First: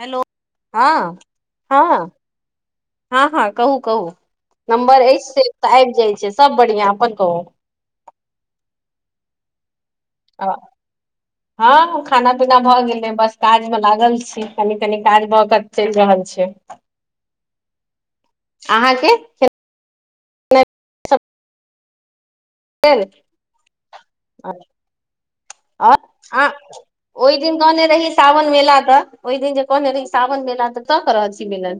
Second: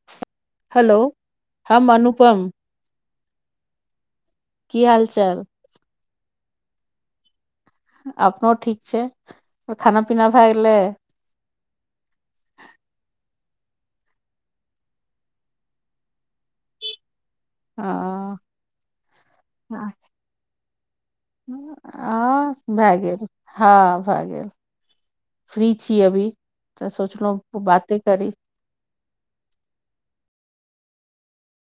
Hello hello हाँ हम हाँ अनुपम हाँ हाँ कहू कहू की नम्बर हाल अइछ से चाल तऽ आइब जाइ छै सब बढ़ियाँ अप्पन कहू अपनो ठीक छै तऽ खाना पीना भए गेलै हाँ खाना पीना भऽ गेलै बस काज मे लागल छी कनी कनी काज भऽ क चलि रहल छय हाँ अहाँके हाँ सब आं भए भेल? गेल हाँ भए गेल फ्री छी अभी अ-आँ तऽ ओय दिन सोचलहुँ कहने बाते रहिये करी सावन मेला त ओय दिन जे कहने रही सावन मेला तऽ तक रहल छी मेला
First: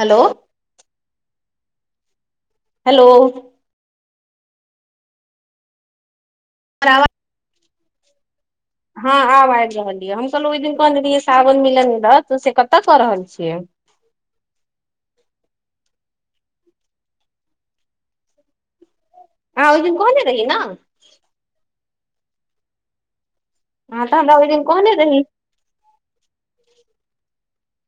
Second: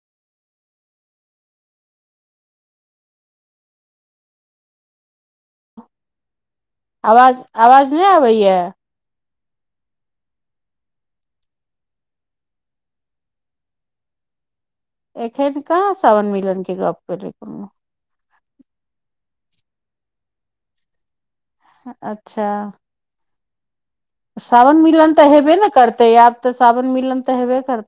हेलो हेलोअ आवाज आवाज नय आबैया हाँ आब आयब रहल या हम कहलौं ओय दिन कहने रहियै सावन मेला से कतय कऽ रहल छियै एखैन कहाॅं सावन मिलन के गप्प केलियै कोनो अहाॅं ओय दिन कहने रहिये न हँ अच्छा हँ तऽ हमरा ओहि दिन सावन कहने मिलन रही तऽ हेबे न करतै आब तऽ सावन मिलन तऽ हेबे करतै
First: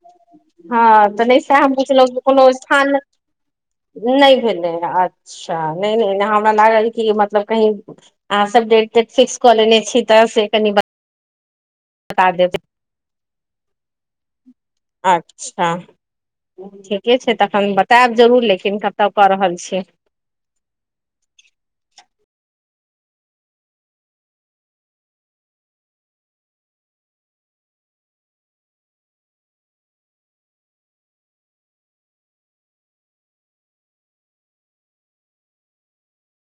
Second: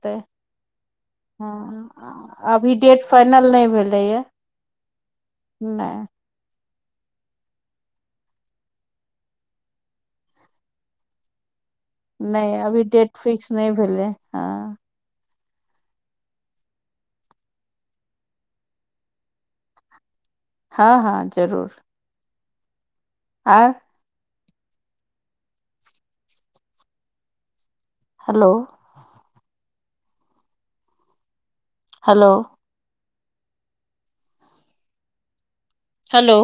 हाँ तऽ नै सएह हम पुछलहुँ हँ कोनो अभी डेट स्थानमे फाइनल नहि भेलैया नय भेलै हन अच्छा नै नहि नै हमरा लागल की एमहर मतलब कहीं अहाँ सब डेट तेट फिक्स कऽ लेने छी तऽ से कनि ब- नै अभी डेट फिक्स नहि भेले हँ अच्छा ठीके छै तखन बतायब जरूर लेकिन कतय कऽ रहल छियै हाँ हाँ जरूर आओर हेलो हेलो हेलो।